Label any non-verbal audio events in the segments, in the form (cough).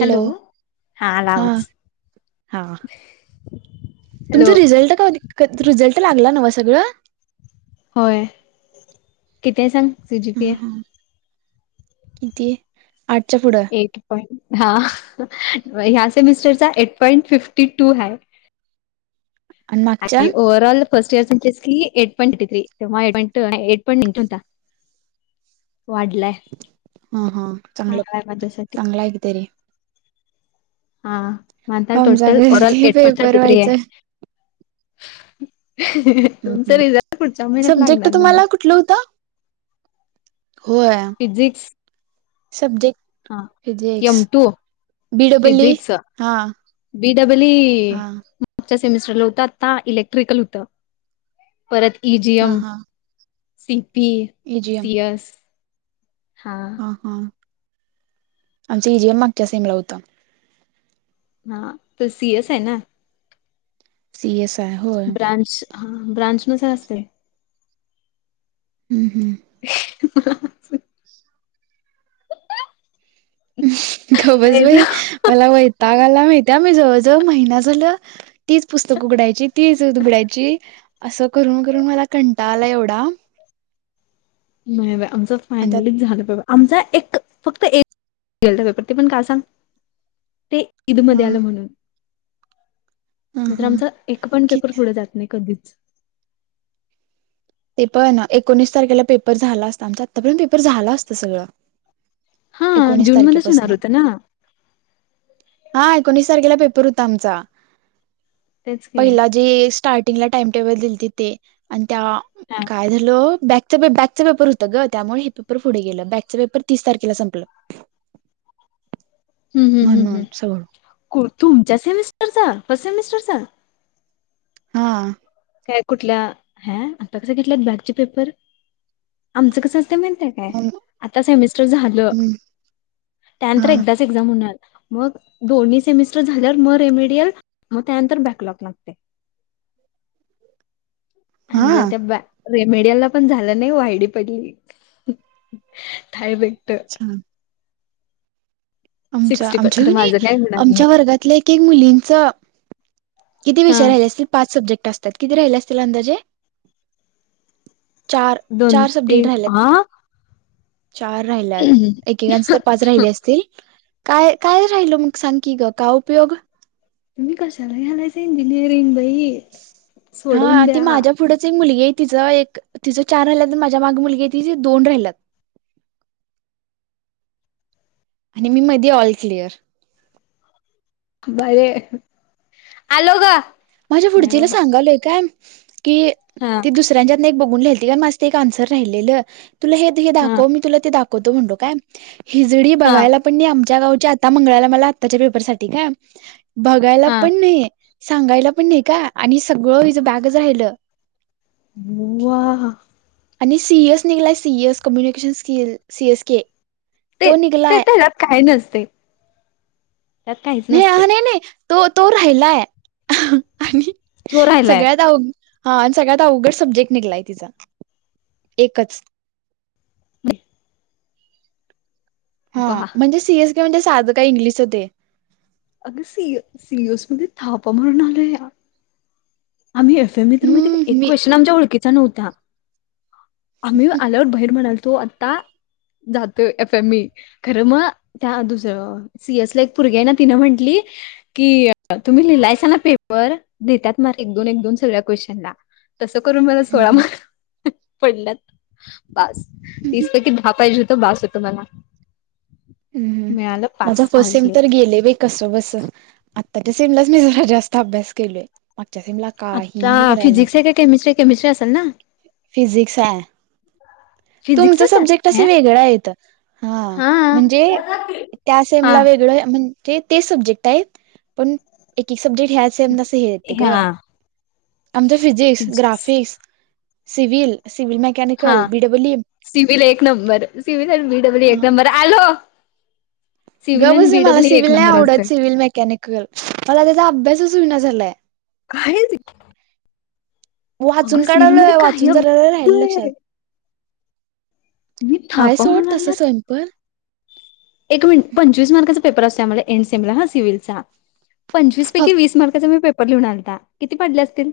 Hello हा आला आवाज हा हॅलो तुमच रिझल्ट कधी क रिझल्ट लागला नव्ह सगळं होय. किती ये साग तुझी ह (unintelligible) ह किती? आठच्या पुढं एट पॉईंट हा ह्या सेमिस्टरचा एट पॉइंट फिफ्टी टू हाय आणि ओवरऑल फर्स्ट इयरचा तेच कि ए पॉंट एथ्री ते ए पॉंईट (unintelligible) वाढलाय ह ह चांगलं चांगलाय माझ्यासाठी चांगला आहे की तरी हा म आता आमचा टोटल ओरल ते eight point paper thirty three ये. व्हायचा हम्म तुमच हम्म. रिझल्ट पुढच्या महिन्यात सब्जेक्ट लागणार म्हणजे तुम्हाला कुठलं होता होय फिजिक्स सबजेक्ट हा फिजिक्स एम टू बीडबल् हा बीडब्ल ए हा मागच्या सेमिस्टरला होतं आता इलेक्ट्रिकल होतं.. परत हा इजीएम हा सीपी एजीएम सीएस.... हा हा आमचा इ जीएम मागच्या सेमला होता.. हा तर सीयस आहे ना... सीएस आय होय.. ब्रांच हा ब्रांच नूसार असतय... हम्म हम्म. (inaudible) गबस बाई मला वैता. वैताग आला माहित्या मी जवळजवळ महिना झालं तीच पुस्तक उघडायची तीच उघडायची.... असं करून करून मला कंटाळा आलाय एवढा.... नाही बाई आमचं आणि त्यात फायनलीच झालं बाबा.. आमचा एक फक्त एक ते पण काय सांग ते ह मध्ये आलं म्हणून.... ह नाहीतर ह आमचा एक पण पेपर पुढे जात नाही कधीच.... ते पण ना एकोणीस तारखेला पेपर झाला असता आमच आत्तापर्यंत पेपर झाला असतं सगळं... हा एकोणीस जून मध्येच तारखेपासून होणार होत ना.... हा एकोणीस तारखेला पेपर होता आमचा तेच की पहिला हा जे स्टार्ट... जिला टाइम टेबल दिल ति ते आणि त्या काय झालं.... बॅकच बॅकचं पेपर होतं ग त्यामुळे हे पेपर पुढे गेलं बॅकच पेपर तीस तारखेला संपलं... (inaudible) हम् हम्म म्हणून ह् सगळं ह् तुमच्या सेमेस्टरचा फर्ट सेमिस्टरचा... हा.. काय कुठल्या ह आता कस घेतल्यात बॅकचे पेपर आमचं कस.... म्हण काय हा आता सेमिस्टर झालं त्यानंतर एकदाच एक्झाम होणार... मग दोन्ही सेमिस्टर झाल्या मग रेमेडल मग त्यानंतर बॅकलॉग लागते... (inaudible) आणि जर हा त्या बॅ... रेमेडियाला पण झालं नाही वा्हाईडी पडली य भ... अच्छा... आमच्या सिक्स्टी पण आमच्या खरं कनी माझं काय होणार आमच्या नाही वर्गातल्या एक एक मुलींच... किती हा विषय राहिले असतील पाच सब्जेक्ट... असत्यात किती राहल असतील अंदाजे.... चार दोन चार सब्जेक्ट तीन राहिल्यात... हा चार राहिल्यात तुम्ही एकेकांचे तर पाच राहिले असतील.. काय काय राहिल मग सांग की ग काय उपयोग... तुम्ही कशाला घ्यालायसा इंजिनिअरिंग.... बाई हा सोडवून ती द्या माझ्या पुढंच एक मुलगी आहे.. तिचं एक तिचं चार राहिल्यात माझ्या माग मुलगी तिज दोन राहिल्यात... (inaudible) आणि मी मध्ये ऑल क्लिअर... बरीय आलो ग... माझ्या नाही पुढचीला बाबा सांगालोय काय.... हा किती दुसऱ्यांच्यात एक बघून लिहालती माझ एक आन्सर राहिलेलं.. तुला हे हा दाखव मी तुला ते दाखवतो म्हणलो काय हिजडी हा बघायला पण नाही... त्या गावच्या आता मंगळाल्या मला आताच्या पेपर साठी काय बघायला हा पण नाही सांगायला... पण नाही का आणि सगळं हं बॅकच राहिलं वा आणि सीईएस निघलाय सीईएस कम्युनिकेशन स्किल सीएस के... ते तो ते निघलाय त्या त्यात काही नसते त्यात काहीच नाही नसते... हा नाही नाही तो तो राहिलाय आणि तो राहिलाय सगळ्यात अ... हा आणि सगळ्यात अवघड सब्जेक्ट निघलाय तिचा एकच ह (inaudible) हा म्हणजे सीएस केे म्हणजे साधं का इंग्लिशच ते अगं सी सीएस मध्ये थापा मारुन आलो या आम्ही एफमी तर म्हण हम्म मी एक क्वेशचन आमच्या ओळखीचा नव्हता आम्ही आल्यावर बाहेर म्हणालतो आता जात एफ एमई खरं मग त्या दुसरं सीएस ला एक पुरगे आहे ना तिनं म्हंटली की तुम्ही लिहिलाय ना पेपर देतात मार्क एक दोन एक दोन सगळ्या क्वेशन ला तसं करून मला हम्म सोळा हम्म मार्क पडल्यात बास तीस पैकी दहा पाहिजे होत बास होतो मला हम् मिळालं माझ pass first all sem clear तर गेले ब कस बस आताच्या सीमला मी जरा जास्त अभ्यास केलोय त्या सेमला आता काहीही करायला फिजिक्स नव्हतं आहे का केमिस्ट्री केमिस्ट्री असेल ना फिजिक्स आहे तुमचं फिजिक्सच सब्जेक्ट असं आहे वेगळं आहेत हा म्हणजे त्या सेम हा ला वेगळं म्हणजे ते सब्जेक्ट आहेत पण एक सब्जेक्ट ह्या सेम हा ग आमच फिजिक्स ग्राफिक्स सिविल हा सिवील एक नंबर सिवील बीडब्ल्यू एक नंबर आलो सिव्हल ग आणि बस मला बीडब्ल्यू एक सिव्हिल नाही नंबर आवडत असतय सिव्हिल मेकॅनिकल मला त्याचा अभ्यासच विना झालाय कायची वाचून काढवल काही वाचून अपडेट जरा जरा राहील लक्षात आहे. मी आहे थापा सोड मारून तसं आल्यात स्वयंपाक एक मिनिट पंचवीस मार्काचा पेपर असतो आमला एड सेमला हा सिव्हिलचा पंचवीस पैकी फक्त वीस मार्काचा मी पेपर लिहून आता किती पडले असतील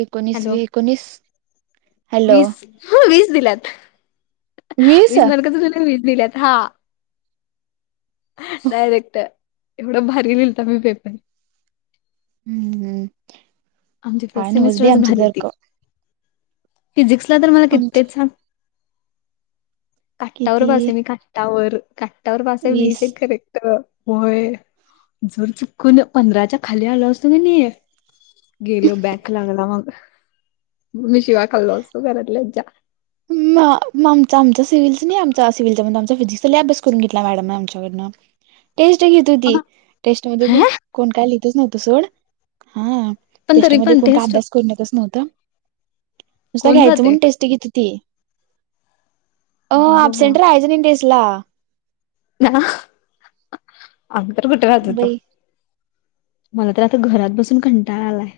एकोणीस वी हॅलो एकोणीस हॅलो वीस वीस दिल्यात वीस मार्काच लिहिलय वीस दिल्यात हा डायरेक्ट एवढं भारी लिहिलता मी पेपर हम्म हम्म आमची का फर्स्ट नवंच बाई सेमिस्टरच उगाच आमच्या भारी होती सारखं फिजिक्सला तर मला आमचे कित्येच सांग काट्टावर किती पास आहे मी काट्टावर काट्टावर पासाय वीस आहे करेक्ट होय जर चुकन पंधराच्या खाली आलो असतो कणी गेलो बॅक लागला मग मी शिवाय खाल्लो असतो घरातल्याच्या हम्म आम आमचा सिव्हल्लस नाही आम सिव्हिलचा आमचा फिजिक्स अभ्यास करून घेतला मॅडम आमच्याकडनं टेस्ट घेत होती टेस्ट मध्ये तर ह कोण काय लिहितच नव्हतं सोड हा पण तरी टेस्टमध्ये पण कोण काय टेस्ट अभ्यास करून येत नव्हतं नुसत कोण घ्यायचं जाते म्हनून टेस्ट घेती ती अ बाबा अब्सेंट राहायचं नाही टेस्ट टेस्ला ना आम्ही तर कुठे राहत होतो बाई मला तर आता घरात बसून कंटाळा आलाय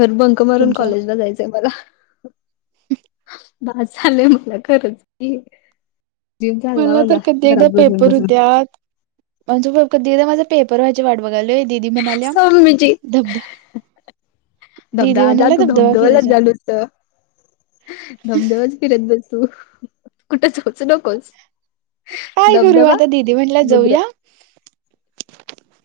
घर बंक मारून तुमचं कॉलेजला जायचंय मला बास झालंय मला खरंच की जीव चालला मला तर माझा कधी एकदा घरात बसून पेपर बसून होत्या म्हणज कधी एकदा माझा पेपर व्हायचे वाटत बघालोय दीदी म्हणाल्या सौम्यची धबध दिदी धबधबा म्हणाल्या तू धबधबा धबधवालाच फिरायचा झालूस धबधबा फिरत बस तू कुठे जाऊच नकोस काय करु धबधबा आता दिदी म्हटल्या समुद्र. जाऊया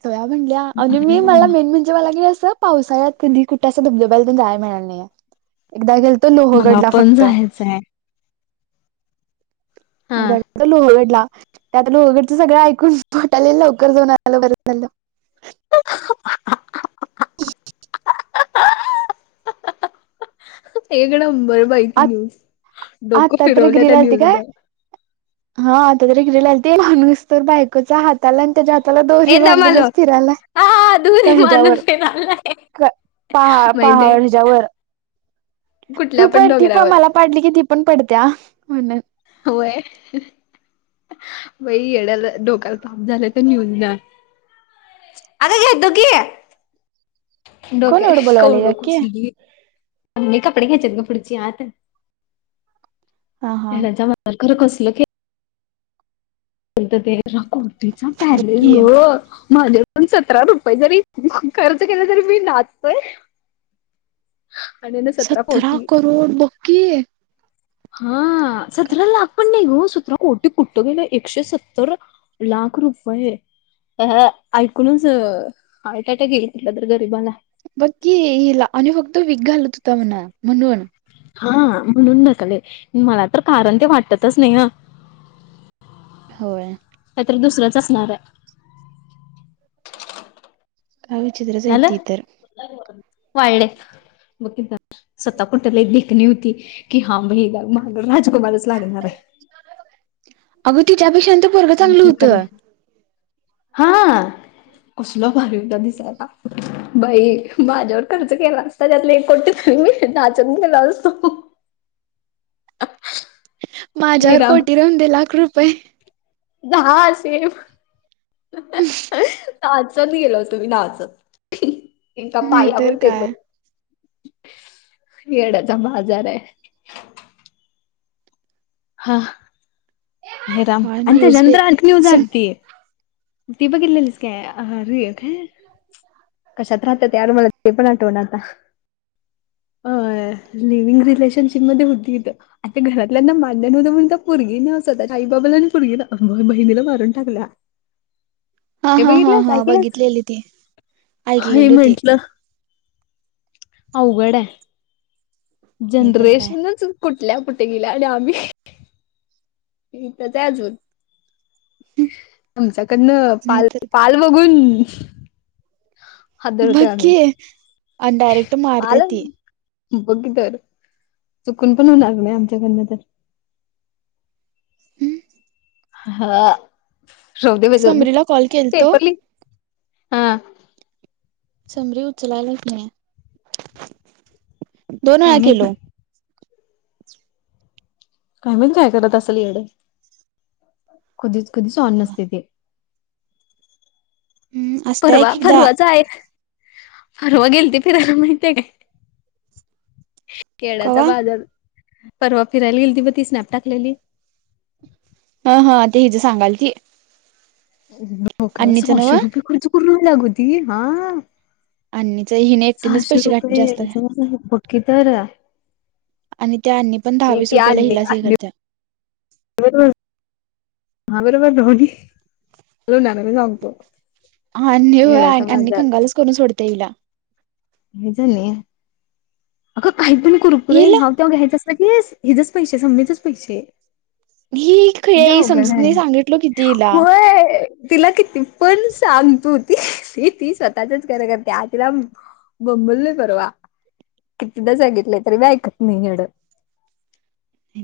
त्या म्हणल्या आणि अरे मी मला बाबा मेन म्हणजे मला गे अस पावसाळ्यात कधी कुठ अस धबधब्याला जाय मिळाणार नाही एकदा गेल्तो मला लोहगडला पण फक्त जायचंय. हा लोहगड ला त्यातलं लोहगड सगळं ऐकून वाटायला लवकर जाऊन आलो बर झालं हा, हा, हा उफ ड बर बाहिती आ न्यूज डोक आता तरी फिरवल्या त्या गिरीला आलती काय न्यूजला हा आता तरी गिलेले ते माणूस तर बायकोचा हाताला आणि त्याच्या हाताला दोरी बांधूनच फिरायला हा हा दूरी बांधून फिरायलयं पहा पहा हच्यावर तू कुठल्या पड ती पण डोंगरावर मला पाडली की ती पण पडत्या म्हणून होय वई येड्याला डोकाल काप झालंय तर न्यून ना अता घ येतो की कोण डोके एवढं बोलवाले का कौडो की कुसली कपडे कच पुच आता हा हा म खरं कसलं क तर तेरा कुर्तीचा पॅलेल बक्की ग माझेून सतरा रुपये जरी खर्च केला तरी मी नाचतोय आणि ना सतरा कोटी करोड बकी हा सतला हापण सतरा कोटी कठट गेलं एकशे सत्तर लाख रुपये अ ऐकूनच आयटाट गेईल कुठलं तर गरीबाला बक्की हला आणि फक्त वीक घालत होता म्हणा म्हणून हा म्हणून डकले मला तर कारण ते वाटततच नाही ह होय का तर दुसरंच असणार आहे कावीचित्रचहित इ तरर वाले मग कि स्वतः पण त्याला एक खणी होती की हा म मागड राजकुमारच लागणार आहे अगं तिच्यापेक्षांत परगं आहे चांगलं ढकल होतं (unintelligible) कसुला भारवता दिसायला बाई माझ्यावर खर्च केला असता त्यातले एक कोटी मी नाचत गेलो असतो (unintelligible) (unintelligible) हे माझ्यावर कोटी राहून दे लाख रुपये दहा अस असे च गेलो होतो मी नाच इका नाहीतर पाययावरडते प काय खेड्याचा बाजार आहे हा राम काय आणि नव्हच बाई त्याच्यांत्र आण नूज सम त ती बघितलेलीस काय ह रूय काय कशात राहत यावर मला ते पण आठवण आता ह अ लिव्हंग रिलेशनशिप मध्ये होती आता घरातल्यांना मान नव्हतं म्हण तर पोरगी न आई बाबाला आणि पुरगे ना मग बहिणीला मारून टाकला हा हे हा हा बघितलंस हा ऐकलंच बघितलेली ती हे ऐकलेली होती म्हंटलं अ उघड नाहीतर काय जनरेशनच कुठल्या कुठे गेल्या आणि आम्ही ह तर त्या अजून आमच्याकडनं पाल नाहीतर काय पाल बघून बग हादरतोय आम्ही. कीय अन डयरेक्ट मारत्या पाल ती बघ तर चुकून पण होणार नाही आमच्याकडन तर हम्म हा राहू दे जाऊ दे समरीला कॉल केलतो पेपरली हा! समरी उचलायलच नाय दोन काय वेळा माहिती केलो काय माहित करत असल येडं, कधीच, कधीच, ऑन नसत ते हम्म असत्या परवा एक एकदा फरवा चा एक फरवा गेलते फिरायला महीतीय काय केड्याचा कवा बाजार परवा फिरायला गेलती म ती स्नॅप टाकलेली हं ती हीज सांगायलती हो का सहाशे रुपये खर्च करून लागती हा अन्नीच हिने एकटीनेच सहाशे पैसे घातले रुपये जास्त याजाचं फकी तर (unintelligible) आणि त्या अनी पण ती दहावीस रुपयाला इलास हे करत्या हं आली बग डोली तुला नान ला सांगतो अन्नी (unintelligible) होय येडाचा अन्नी बाजार कंगालच करून सोडत्या हिला हेजणी अग काही पण कुरकुरे हिला हा तो घ्यायच अस कधीस हीजच पैसे समणीच पैसे ही खुळी जाऊ गण समजत हय नाही सांगितलो किती हिला होय तिला किती पण सांग तु ती ती स्वतःचच खर करत्या तीलाम बोबलेय परवा कितीदा सांगीतलय तरी बी ऐकत नाही ऐड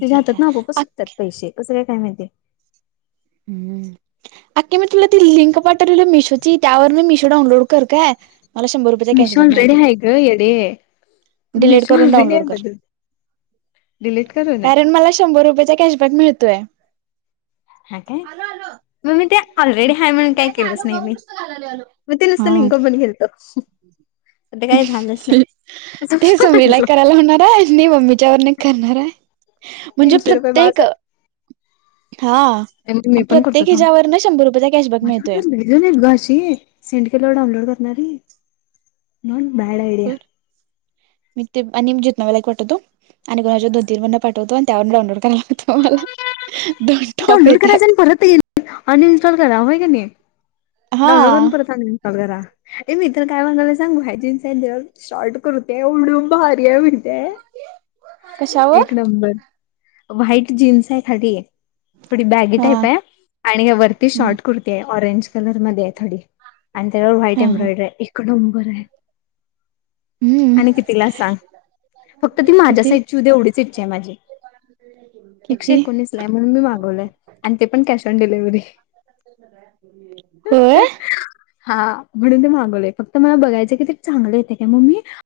तीज्या काय हातातान गोपच आ सुटत्यात कसे काय माहितेय हम अक्के मी तुला ती लिंक पाठवलं मीशोत. ती त्या वरन मिशो डाऊनलोड कर काय मला शंभर रुपयचा मिशो कॅशबॅक ऑलरेडी मिळतय, आहे ग येडे डिलीट मिशो करून ऑलरेडी डाउनलोड आहे कर. माझं डिलीट करू ना कारण मला शंभर रुपयाचा कॅशबॅक मिळतोय. हा काय मग मी ते ऑलरेडी हाय म्हणून काय केलंच नाही मी. म ते नुसतं हा लिंक मधी नेलत (inaudible) ते समीला म्हटलो करायला होणार आहे आणि मम्मीच्या वरने करणार आहे. म्हणजे तीनशे रुपये प्रत्येक माझं हा! मी पण करतो प्रत्येक थांब ह्याच्यावरन शंभर रुपयाचा कॅशबॅक मिळतोय. माझ्याकडे लईजन हायत घे अशी सेंड केल्यावं डाउनलोड करणारी. नन कर मी ते आणिजीत नव्या ला एक पाठवतो आणि कुणाच्या दोन तीन वरण पाठवतो आणि त्या वरन डाउनलोड करायला लावतो माला डाऊनलोड करायचा आणि परत ये अनइन्स्टॉल करा व्हयं की नही. हा डाऊनलोड वरून परत अनइन्स्टॉल करा ऐ मी तर काय म्हणायलेय सांग भाय जीन्स हाय आणि त्यावर शॉर्ट कुर्ती हाय येवड भारी आहे म्हण कशावर एक नंबर व्हाईट जीन्स आहे खाली हे थोडी बॅगी हा टाईप आहे, आणि या वरती हा शॉर्ट कुर्ती आहे, ऑरेंज कलर मध्ये आहे थोडी आणि त्याच्यावर व्हाईट हा हा एम्ब्रॉइडर एकनंबर आहे हम्म कितीला सांग? फक्त ती माझ्या किती साइजची येऊ दे एवढीच इच्छा आहे माझी एकशे किती एकोणीस ला आहे म्हणून मी माग आणि ते पण कॅश ऑन डिलिवरी होय! हा म्हणून ते मागवलेय फक्त मला बघायचं की ते चांगले येते का मम मी